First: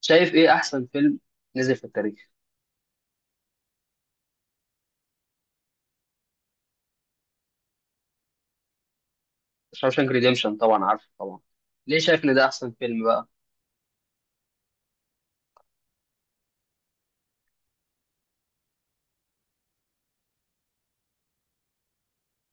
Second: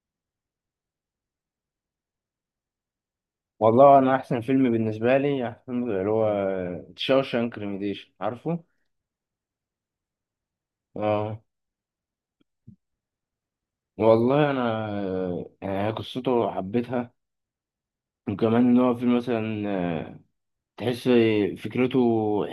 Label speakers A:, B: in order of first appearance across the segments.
A: شايف ايه احسن فيلم نزل في التاريخ؟
B: والله انا احسن فيلم بالنسبه لي احسن فيلم اللي هو شاوشانك ريميديشن عارفه.
A: شاوشانك ريديمشن طبعا عارفه
B: اه.
A: طبعا. ليه شايف ان ده احسن فيلم بقى؟
B: والله انا قصته حبيتها. وكمان ان هو فيلم مثلا آه، تحس فكرته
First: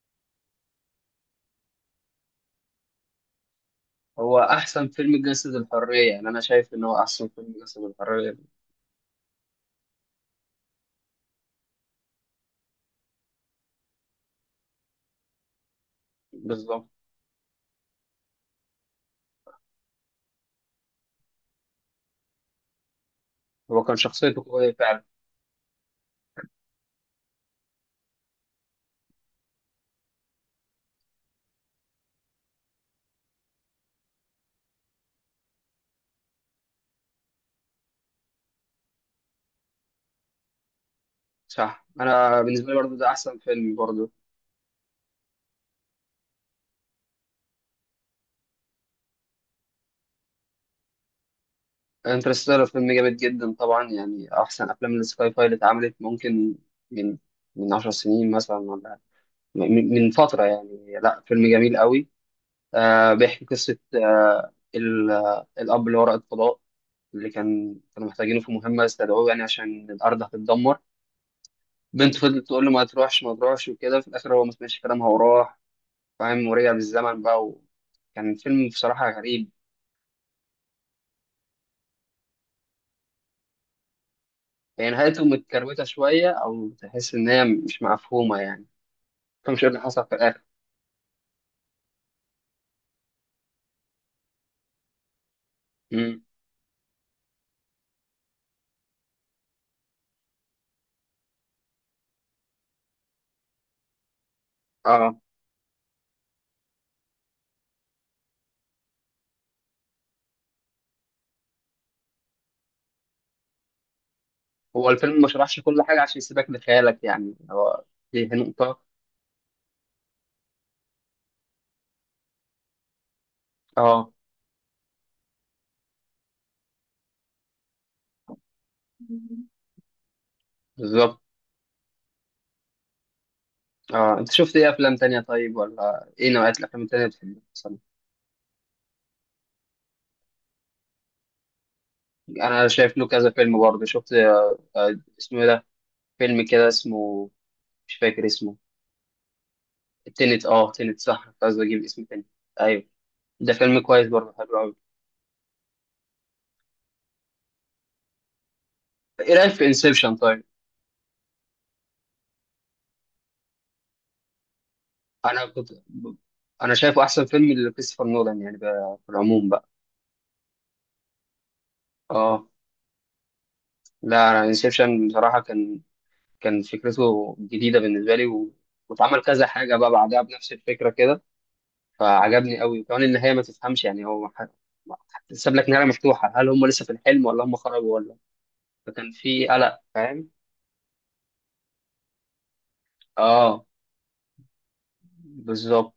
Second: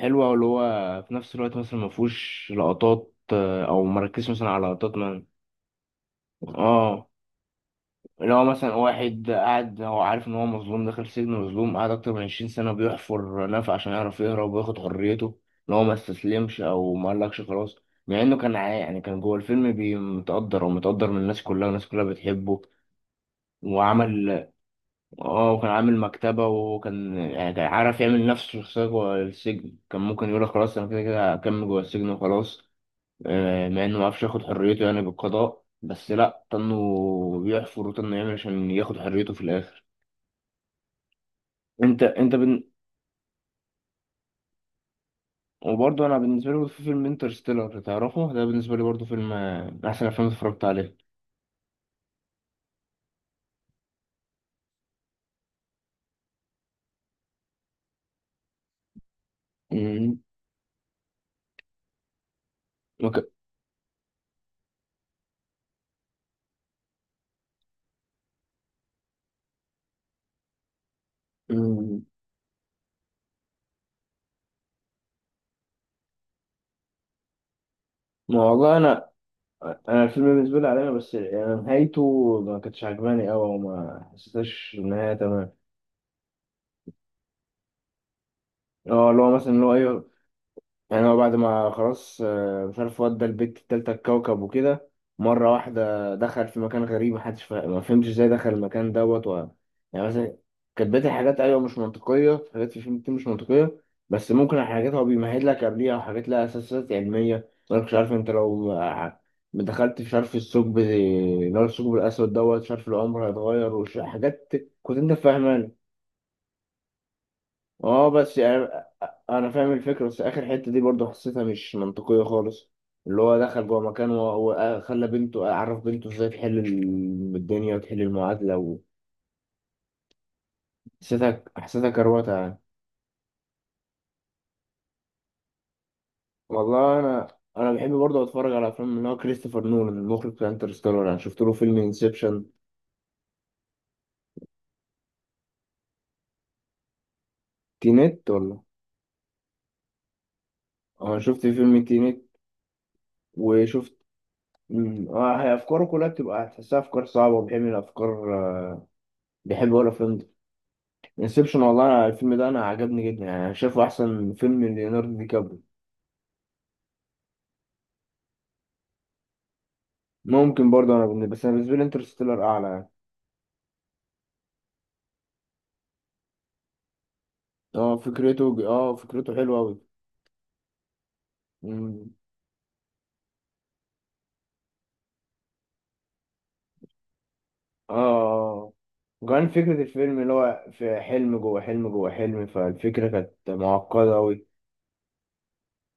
B: حلوه، واللي هو في نفس الوقت مثلا ما فيهوش لقطات او مركز
A: هو
B: مثلا على
A: احسن
B: لقطات
A: فيلم
B: من.
A: جسد الحريه، يعني انا شايف ان هو
B: اه
A: احسن فيلم جسد
B: اللي
A: الحريه.
B: هو مثلا واحد قاعد هو عارف ان هو مظلوم داخل سجن مظلوم قاعد اكتر من 20 سنة بيحفر نفق عشان يعرف يهرب وياخد حريته. ان هو ما استسلمش
A: بالظبط.
B: او ما قالكش خلاص. مع انه يعني كان جوه الفيلم متقدر ومتقدر من الناس كلها والناس كلها بتحبه
A: هو كان
B: وعمل.
A: شخصيته قويه فعلا.
B: اه، وكان عامل مكتبة وكان يعني كان عارف يعمل نفسه شخصية جوه السجن. كان ممكن يقول خلاص انا كده كده هكمل جوه السجن وخلاص. مع انه ما عرفش ياخد حريته يعني بالقضاء، بس لا طنه بيحفر وطنه يعمل عشان ياخد حريته في الاخر.
A: صح،
B: انت انت
A: انا
B: بن...
A: بالنسبه لي برضو ده احسن فيلم برضو.
B: وبرضه انا بالنسبه لي، برضه في فيلم انترستيلر تعرفه، ده بالنسبه لي برضه فيلم من احسن افلام اتفرجت عليه.
A: انترستيلر فيلم جامد جدا طبعا، يعني احسن افلام السكاي فاي اللي اتعملت، ممكن من من 10 سنين مثلا، ولا من
B: أمم،
A: فتره، يعني لا، فيلم جميل قوي.
B: وك...
A: بيحكي قصه الاب اللي هو رائد فضاء، اللي كانوا محتاجينه في مهمة، استدعوه يعني عشان الأرض هتتدمر.
B: أمم،
A: بنت فضلت تقول له ما تروحش ما تروحش وكده، في الآخر هو ما سمعش كلامها وراح، فاهم، ورجع بالزمن بقى، وكان
B: ما
A: فيلم
B: والله انا،
A: بصراحة غريب.
B: انا الفيلم بالنسبه لي علينا، بس يعني نهايته ما كانتش عجباني قوي وما حسيتهاش
A: هي
B: ان هي
A: نهايته
B: تمام.
A: متكروتة شوية، أو تحس إن هي مش مفهومة يعني،
B: اه، اللي هو مثلا
A: مفهمش
B: اللي
A: إيه
B: هو
A: اللي حصل
B: ايوه،
A: في الآخر.
B: يعني هو بعد ما خلاص مش عارف ودى البت التالتة الكوكب وكده، مرة واحدة
A: مم.
B: دخل في مكان غريب محدش ما فهمش ازاي دخل المكان دوت. يعني مثلا كانت بقية الحاجات أيوة مش منطقية، حاجات في الفيلم كتير مش منطقية. بس ممكن حاجات هو
A: آه
B: بيمهد لك قبليها أو حاجات لها أساسات علمية، أنا مش عارف أنت لو ما دخلت، مش عارف الثقب اللي هو الثقب الأسود دوت، مش عارف العمر هيتغير حاجات
A: هو
B: كنت أنت
A: الفيلم ما شرحش
B: فاهمها.
A: كل حاجة عشان يسيبك لخيالك، يعني هو
B: اه،
A: دي
B: بس يعني
A: نقطة.
B: انا فاهم الفكره، بس اخر حته دي برضه حسيتها مش منطقيه خالص. اللي هو دخل جوه مكان
A: آه،
B: وهو خلى بنته، عرف بنته ازاي تحل الدنيا وتحل المعادله، وحسيتها
A: بالظبط.
B: حسيتها حسيتها كروته يعني.
A: أنت شفت إيه أفلام تانية طيب، ولا إيه نوعية الأفلام
B: والله
A: التانية اللي
B: انا، انا
A: بتحبها؟
B: بحب برضه اتفرج على افلام اللي هو كريستوفر نولان المخرج بتاع انترستيلر. انا شفت له فيلم انسبشن.
A: انا شايف له كذا فيلم برضه، شفت اسمه ايه ده، فيلم كده اسمه، مش فاكر
B: تينت
A: اسمه.
B: ولا.
A: التنت، اه، تنت
B: اه،
A: صح،
B: شفت
A: كنت عايز اجيب
B: فيلم
A: اسم
B: تينت
A: تاني. ايوه، ده فيلم
B: وشفت.
A: كويس برضه، حلو قوي.
B: اه هي افكاره كلها بتبقى هتحسها افكار صعبه وبيحب الافكار،
A: ايه رايك في
B: بيحب هو
A: انسبشن
B: الافلام دي.
A: طيب؟
B: انسبشن، والله أنا الفيلم ده انا عجبني جدا، يعني انا شايفه احسن فيلم ليوناردو دي
A: انا
B: كابري.
A: كنت ب- انا شايفه احسن فيلم لكريستوفر نولان، يعني بقى في العموم بقى.
B: ممكن برضه انا بالنسبه لي انترستيلر
A: اه
B: اعلى يعني.
A: لا، انا انسبشن بصراحه كان فكرته جديده بالنسبه لي،
B: اه
A: واتعمل
B: فكرته
A: كذا
B: حلوه
A: حاجه
B: قوي.
A: بقى بعدها بنفس الفكره كده، فعجبني قوي. وكمان النهايه ما تفهمش، يعني ساب لك نهايه مفتوحه، هل هم لسه في الحلم ولا هم خرجوا ولا،
B: اه،
A: فكان في
B: وكان
A: قلق،
B: فكره الفيلم
A: فاهم.
B: اللي هو في حلم جوه حلم جوه حلم، فالفكره كانت
A: اه
B: معقده قوي.
A: بالظبط.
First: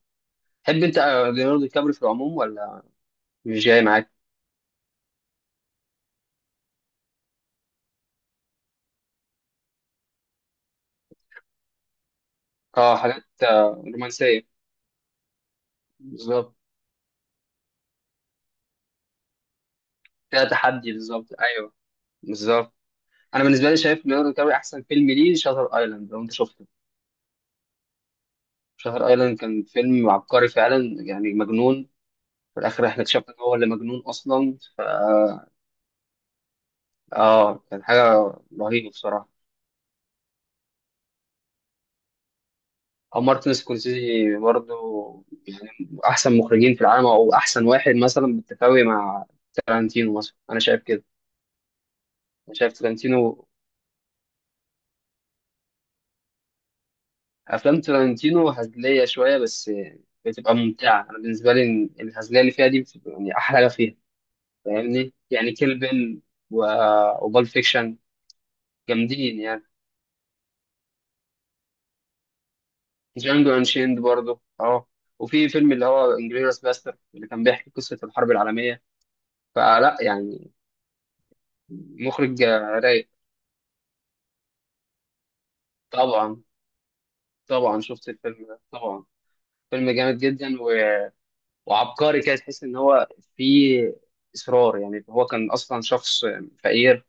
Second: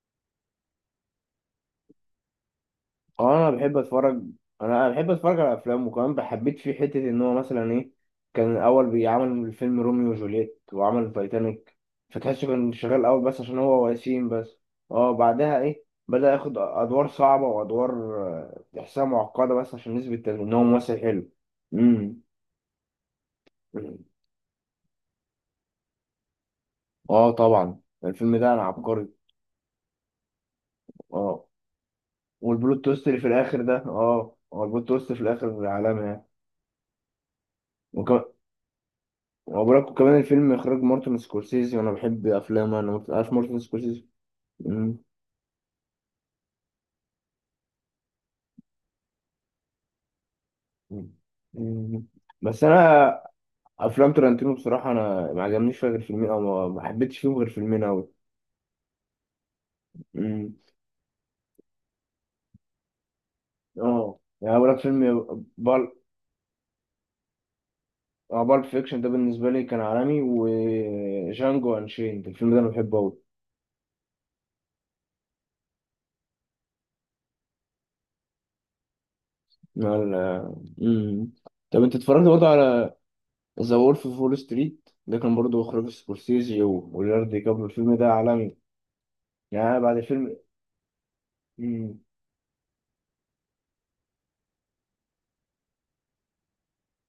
A: تحب انت ليوناردو دي كابري في العموم ولا؟
B: اه، انا
A: مش
B: بحب
A: جاي معاك؟
B: اتفرج، انا بحب اتفرج على افلام. وكمان بحبيت فيه حته ان هو مثلا ايه، كان الاول بيعمل فيلم روميو وجولييت وعمل تايتانيك، فتحسه كان
A: اه،
B: شغال الاول
A: حاجات
B: بس عشان هو وسيم
A: رومانسيه.
B: بس. اه، بعدها ايه، بدأ
A: بالظبط،
B: ياخد ادوار صعبه وادوار تحسها معقده بس عشان نثبت
A: فيها
B: ان هو
A: تحدي،
B: ممثل
A: بالظبط،
B: حلو.
A: ايوه.
B: امم.
A: بالظبط. انا بالنسبه لي شايف ليوناردو دي كابري احسن فيلم ليه شاتر ايلاند، لو انت شفته.
B: اه طبعا الفيلم ده انا
A: شاتر
B: عبقري.
A: ايلاند كان فيلم عبقري فعلا، يعني
B: اه،
A: مجنون. في
B: والبلوت
A: الاخر احنا
B: تويست اللي في
A: اكتشفنا ان هو
B: الاخر
A: اللي
B: ده،
A: مجنون
B: اه
A: اصلا.
B: هو البلوت تويست في الاخر عالمي
A: اه، كان
B: يعني.
A: حاجه رهيبه بصراحه.
B: وبركو كمان الفيلم اخراج مارتن سكورسيزي وانا بحب افلامه. انا
A: او
B: عارف
A: مارتن
B: مارتن سكورسيزي.
A: سكورسيزي برضه،
B: مم.
A: يعني احسن مخرجين في العالم، او احسن واحد مثلا بالتساوي مع تارانتينو مثلا، انا شايف كده.
B: مم.
A: انا
B: بس
A: شايف
B: انا
A: تارانتينو،
B: افلام ترنتينو بصراحه انا ما عجبنيش فيها غير فيلمين، او ما حبيتش فيهم غير
A: افلام
B: فيلمين قوي.
A: تارانتينو هزليه شويه، بس بتبقى ممتعه. انا بالنسبه لي الهزليه اللي فيها دي بتبقى يعني احلى حاجه فيها،
B: اه يعني بقول لك
A: فاهمني،
B: فيلم
A: يعني كيل
B: بال
A: بيل، و... وبال فيكشن،
B: اه، بالب فيكشن ده
A: جامدين
B: بالنسبه
A: يعني.
B: لي كان عالمي، وجانجو انشيند الفيلم ده انا بحبه قوي.
A: جانجو انشيند برضه، اه، وفي فيلم اللي هو انجلوريوس باستر، اللي كان بيحكي قصه الحرب العالميه، فلا يعني،
B: طب انت اتفرجت
A: مخرج
B: برضه على
A: رايق.
B: ذا وولف اوف وول ستريت، ده كان برضه اخراج
A: طبعا،
B: سكورسيزي وليوناردو دي كابريو،
A: طبعا
B: الفيلم
A: شفت
B: ده
A: الفيلم
B: عالمي.
A: ده طبعا.
B: يعني أنا
A: فيلم
B: بعد
A: جامد
B: الفيلم.
A: جدا،
B: مم.
A: وعبقري كده، تحس ان هو فيه اصرار، يعني هو كان اصلا شخص فقير،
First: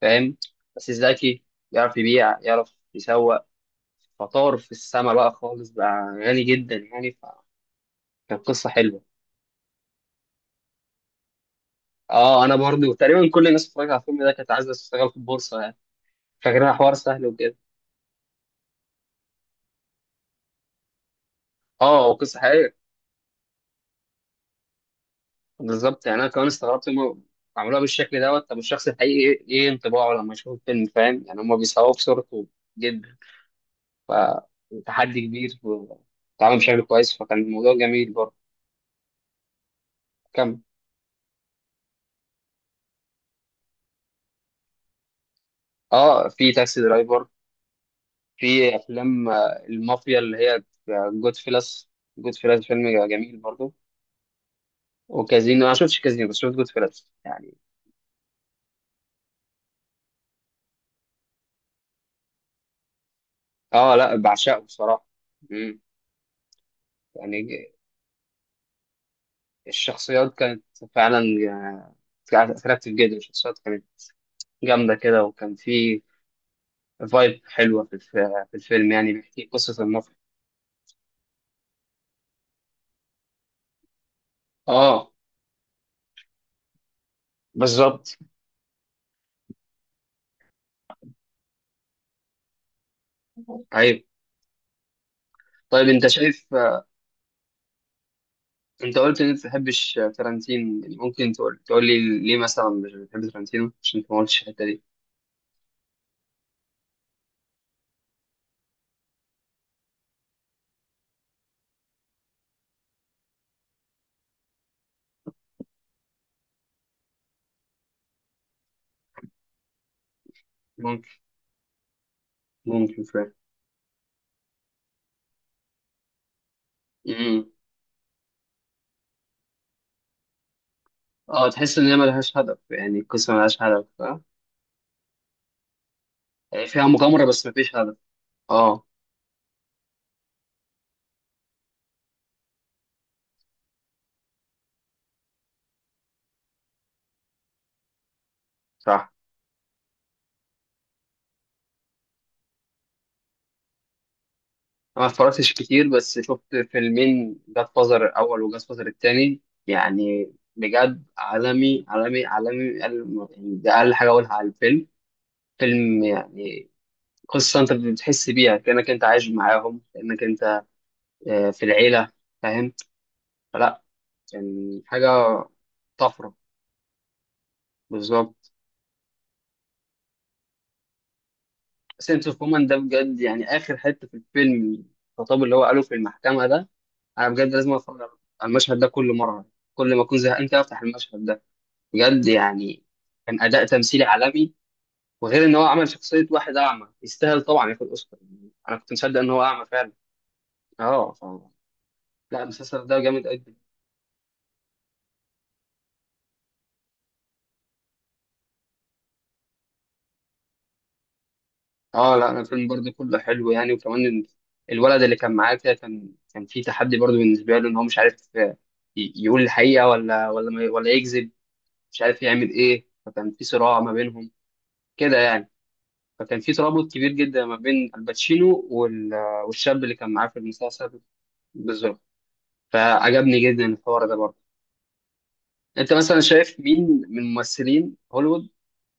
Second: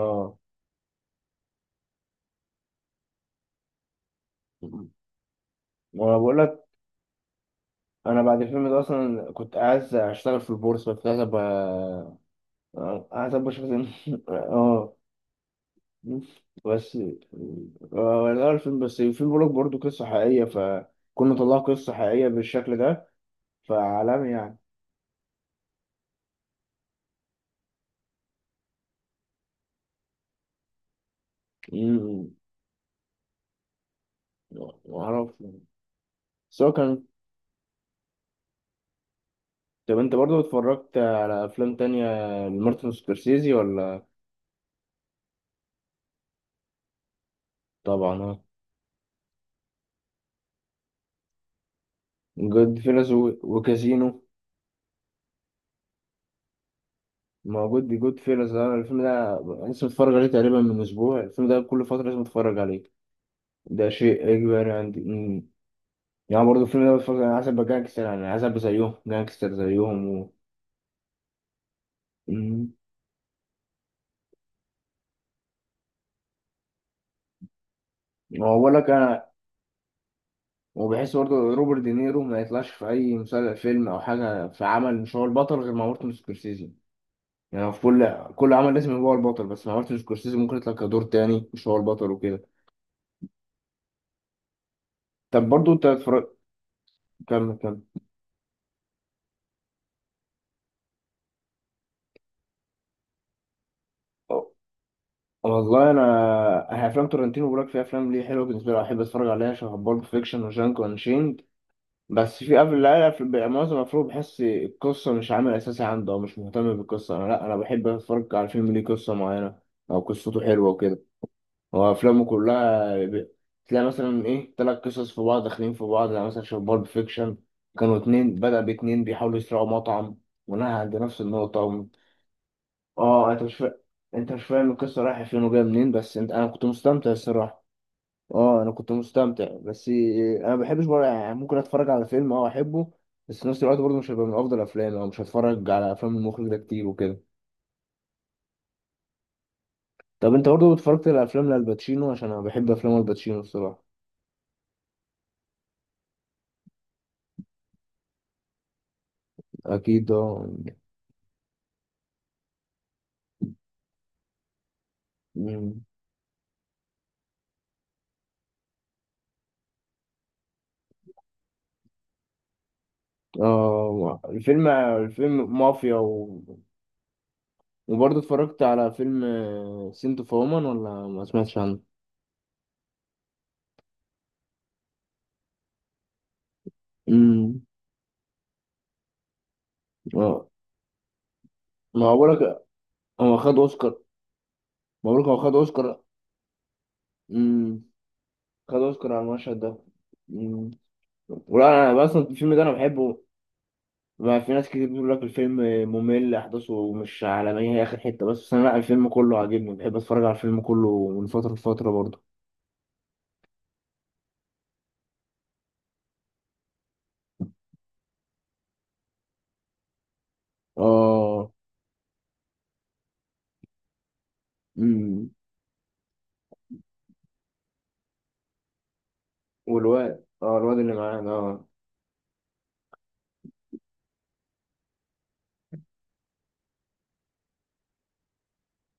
A: فاهم، بس ذكي، يعرف يبيع يعرف يسوق، فطار في السما بقى، خالص بقى
B: وانا بقول
A: غني
B: لك،
A: جدا يعني،
B: انا بعد
A: فكانت
B: الفيلم
A: قصه
B: ده
A: حلوه.
B: اصلا كنت عايز اشتغل في البورصه، كنت عايز ابقى
A: اه، انا برضو تقريبا
B: عايز
A: كل
B: ابقى
A: الناس
B: شغل
A: اتفرجت على الفيلم ده كانت عايزه
B: اه.
A: تشتغل في البورصه يعني، فاكرها حوار
B: بس
A: سهل وكده.
B: لا الفيلم، بس الفيلم بقول لك برضه قصه حقيقيه، فكنا طلعوا قصه
A: اه
B: حقيقيه
A: قصه
B: بالشكل
A: حقيقيه.
B: ده، فعالمي يعني.
A: بالظبط، يعني انا كمان استغربت هم عملوها بالشكل دوت، طب الشخص الحقيقي ايه إيه انطباعه لما يشوف الفيلم، فاهم، يعني هم بيصوروا
B: مم.
A: بصورته جدا، فتحدي
B: معرفش
A: كبير، واتعمل
B: سواء
A: بشكل
B: كان.
A: كويس، فكان الموضوع جميل برضه.
B: طب انت برضه
A: كم،
B: اتفرجت على افلام تانية لمارتن سكورسيزي ولا.
A: اه، في تاكسي درايفر،
B: طبعا اه،
A: في افلام المافيا اللي هي جود فيلس، جود فيلس
B: جود
A: فيلم
B: فيلس
A: جميل برضه.
B: وكازينو.
A: وكازينو، انا ما شفتش كازينو بس شفت جود فيلس يعني.
B: موجود دي جود فيلز، انا الفيلم ده لسه متفرج عليه تقريبا من اسبوع، الفيلم ده كل فتره لازم اتفرج عليه، ده
A: اه لا،
B: شيء
A: بعشقه
B: اجباري عندي.
A: بصراحه. مم.
B: يعني برضه الفيلم ده بتفرج، انا عايز ابقى
A: يعني
B: جانجستر يعني، عايز ابقى زيهم جانجستر زيهم.
A: الشخصيات كانت فعلا كانت
B: أمم.
A: اتراكتيف جدا، الشخصيات كانت جامدة كده، وكان في فايب حلوة في
B: واقول لك
A: الفيلم، يعني
B: انا،
A: بيحكي قصة النصر.
B: وبحس برضه روبرت دينيرو ما يطلعش في اي مسلسل فيلم او حاجه، في عمل
A: اه،
B: مش هو البطل غير مع مارتن سكورسيزي، يعني هو في كل،
A: بالظبط.
B: كل عمل لازم يبقى هو البطل، بس مع مارتن سكورسيزي ممكن يطلع كدور تاني مش هو البطل وكده.
A: طيب،
B: طب برضه انت
A: طيب انت
B: اتفرج،
A: شايف،
B: كمل كمل.
A: انت قلت ان انت ما بتحبش ترنتين يعني، ممكن تقول لي ليه مثلا مش بتحب ترنتينو، عشان انت ما قلتش الحتة دي.
B: والله انا، أنا افلام تورنتينو براك في افلام ليه حلوه بالنسبه لي احب اتفرج عليها، شبه بالب فيكشن وجانك وانشيند. بس في قبل لا، في معظم الافلام بحس القصه مش عامل اساسي عنده او مش مهتم بالقصه، انا لا انا بحب اتفرج على فيلم ليه قصه معينه او قصته حلوه وكده.
A: ممكن،
B: هو افلامه كلها
A: ممكن فعلا.
B: تلاقي مثلا ايه تلات قصص في بعض داخلين في بعض، يعني مثلا شبه بالب فيكشن
A: امم.
B: كانوا اتنين، بدأ باتنين بيحاولوا يسرقوا مطعم، ونهى عند نفس
A: اه
B: النقطة.
A: تحس ان هي ملهاش هدف، يعني
B: اه
A: القصة
B: انت مش
A: ملهاش
B: فا...
A: هدف، اه؟
B: انت مش فاهم القصه رايحه فين وجايه منين، بس انت انا كنت
A: يعني فيها
B: مستمتع
A: مغامرة، بس
B: الصراحه.
A: مفيش هدف.
B: اه انا
A: اه
B: كنت مستمتع، بس انا ما بحبش بقى يعني، ممكن اتفرج على فيلم اه احبه، بس في نفس الوقت برضه مش هيبقى من افضل افلامي، او مش هتفرج على افلام المخرج ده كتير وكده.
A: صح.
B: طب انت برضه اتفرجت على افلام لالباتشينو؟ عشان انا بحب افلام الباتشينو الصراحه.
A: أنا ما اتفرجتش كتير، بس شفت فيلمين، جاد فازر الأول وجاد فازر التاني،
B: اكيد
A: يعني
B: اه.
A: بجد عالمي عالمي عالمي، يعني ده أقل حاجة أقولها على الفيلم.
B: مم.
A: فيلم يعني قصة أنت بتحس بيها كأنك أنت عايش معاهم، كأنك أنت في العيلة، فاهم، فلا
B: اه الفيلم،
A: يعني حاجة
B: الفيلم مافيا
A: طفرة.
B: و... وبرضه
A: بالظبط.
B: اتفرجت على فيلم سنتو فومان ولا ما سمعتش عنه.
A: سنس اوف وومن ده بجد يعني، آخر حتة في الفيلم الخطاب اللي هو قاله في المحكمة ده، أنا بجد
B: امم.
A: لازم أتفرج على المشهد ده كل مرة، كل ما أكون
B: اه
A: زهقان كده أفتح المشهد ده،
B: ما هو
A: بجد
B: بقولك
A: يعني.
B: هو
A: كان
B: خد
A: اداء
B: اوسكار.
A: تمثيلي عالمي.
B: مبروك، هو
A: وغير ان
B: خد
A: هو عمل
B: اوسكار.
A: شخصيه واحد اعمى، يستاهل طبعا
B: امم.
A: ياخد اوسكار.
B: خد
A: انا كنت
B: اوسكار
A: مصدق
B: على
A: ان هو
B: المشهد
A: اعمى
B: ده.
A: فعلا.
B: امم.
A: اه،
B: ولا انا اصلا
A: لا،
B: الفيلم ده انا
A: المسلسل ده
B: بحبه.
A: جامد جدا.
B: ما في ناس كتير بتقول لك الفيلم ممل احداثه مش عالميه، هي اخر حته بس، بس انا لا، الفيلم كله عاجبني، بحب اتفرج على الفيلم كله من فتره لفتره
A: اه
B: برضه.
A: لا، الفيلم برضه كله حلو يعني. وكمان الولد اللي كان معاه كده، كان في تحدي برضه بالنسبه له، ان هو مش عارف يقول الحقيقه، ولا ما ي- ولا يكذب،
B: اه.
A: مش عارف يعمل ايه، فكان في صراع ما بينهم كده
B: امم.
A: يعني. فكان في ترابط كبير جدا ما بين الباتشينو والشاب اللي كان
B: والواد،
A: معاه في
B: اه الواد اللي
A: المسلسل.
B: معانا اه.
A: بالظبط، فعجبني جدا الحوار ده برضه. انت مثلا شايف مين من ممثلين هوليوود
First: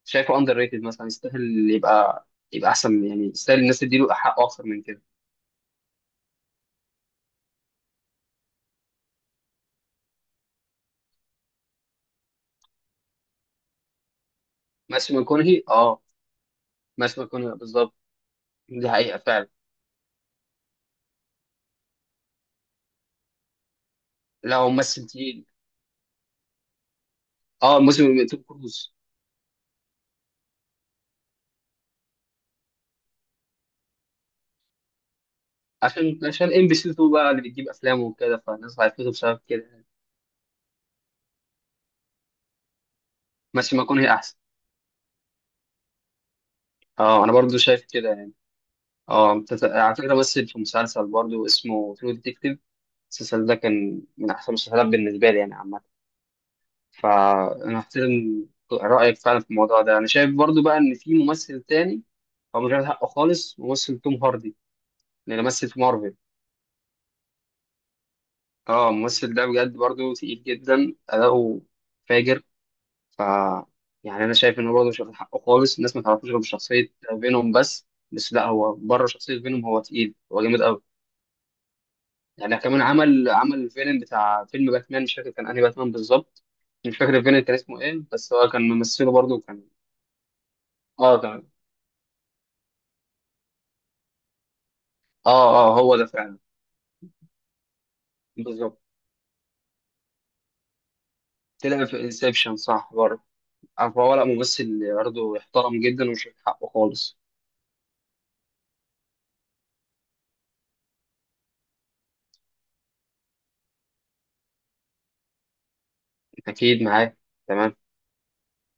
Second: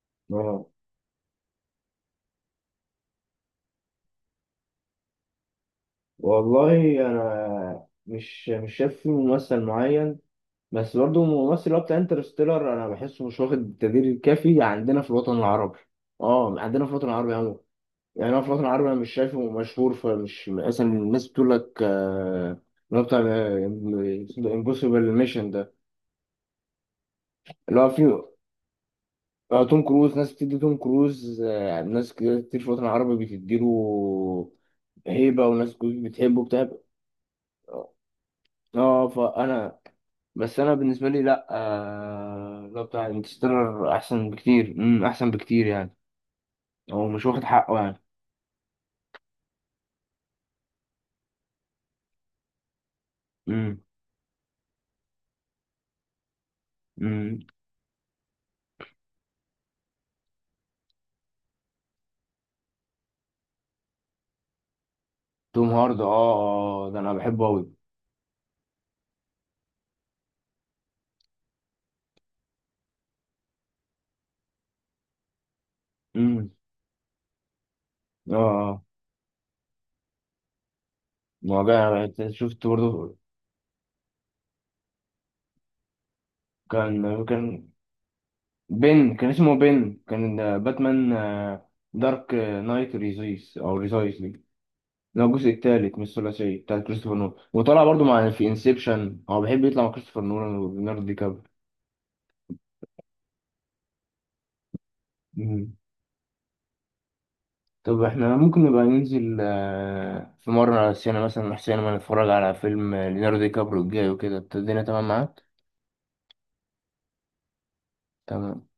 A: شايفه اندر
B: اه.
A: ريتد مثلا، يستاهل يبقى احسن يعني، يستاهل الناس تديله حقه اكتر من كده؟
B: والله انا مش شايف فيه ممثل معين، بس برضه الممثل اللي هو بتاع انترستيلر انا بحسه مش واخد التقدير الكافي عندنا في
A: ماثيو
B: الوطن
A: ماكونهي،
B: العربي.
A: اه،
B: اه عندنا في الوطن
A: ماثيو
B: العربي
A: ماكونهي
B: عموما.
A: بالظبط.
B: يعني انا في الوطن العربي
A: دي
B: انا مش
A: حقيقه
B: شايفه
A: فعلا.
B: مشهور، فمش مثلا الناس بتقول لك اللي هو بتاع
A: لا هو
B: امبوسيبل
A: ممثل تقيل.
B: ميشن ده.
A: اه،
B: اللي هو
A: موسم
B: فيه
A: توم كروز.
B: توم كروز، ناس بتدي توم كروز ناس كتير كتير في الوطن العربي بتديله هيبة، وناس كتير
A: عشان
B: بتحبه
A: عشان
B: بتاع.
A: ام بي سي 2 بقى اللي بتجيب افلامه وكده، فالناس
B: اه،
A: عرفته بسبب
B: فانا،
A: كده.
B: بس انا بالنسبه لي لا لو بتاع
A: ماثيو
B: انترستيلر
A: ماكونهي
B: احسن
A: احسن.
B: بكتير، امم، احسن بكتير يعني. هو
A: اه،
B: مش
A: انا
B: واخد
A: برضو
B: حقه
A: شايف
B: يعني.
A: كده يعني. اه، على فكره مثل في مسلسل برضو اسمه ترو ديتكتيف، المسلسل ده
B: امم.
A: كان من احسن المسلسلات بالنسبه لي يعني، عامة.
B: امم.
A: فانا احترم رايك فعلا في الموضوع ده. انا شايف برضو بقى ان في ممثل تاني هو مش واخد حقه خالص، ممثل توم هاردي اللي
B: توم
A: مثل في
B: هارد، اه
A: مارفل.
B: اه ده انا بحبه قوي.
A: اه الممثل ده بجد برضو تقيل جدا، اداؤه فاجر، ف يعني انا شايف انه برضو مش واخد حقه خالص، الناس ما تعرفوش غير
B: امم.
A: بشخصيه فينوم بس، بس
B: اه
A: لا هو
B: اه.
A: بره شخصيه فينوم هو تقيل، هو جامد قوي.
B: مواجع
A: يعني
B: شفت
A: كمان
B: برضه.
A: عمل الفيلم بتاع فيلم باتمان، مش فاكر كان انهي باتمان بالظبط، مش
B: كان
A: فاكر الفيلم كان
B: كان
A: اسمه ايه، بس هو كان ممثله
B: بن كان
A: برضو
B: اسمه
A: كان.
B: بن كان باتمان،
A: اه،
B: دارك نايت ريزيس او ريزايس دي. ده
A: اه،
B: الجزء
A: اه هو
B: الثالث من
A: ده فعلا،
B: الثلاثيه بتاع كريستوفر نولان، وطلع برضه مع، في
A: بالظبط.
B: انسبشن، هو بيحب يطلع مع كريستوفر نولان وليوناردو دي
A: تلاقي في انسبشن صح برضه، عارف، هو لا، ممثل برضه
B: كابريو.
A: يحترم جدا ويشوف حقه خالص.
B: طب احنا ممكن نبقى ننزل في مرة على السينما، مثلا محسن ما نتفرج على فيلم ليوناردو دي كابريو الجاي وكده، الدنيا تمام معاك؟
A: اكيد معاه. تمام.
B: تمام.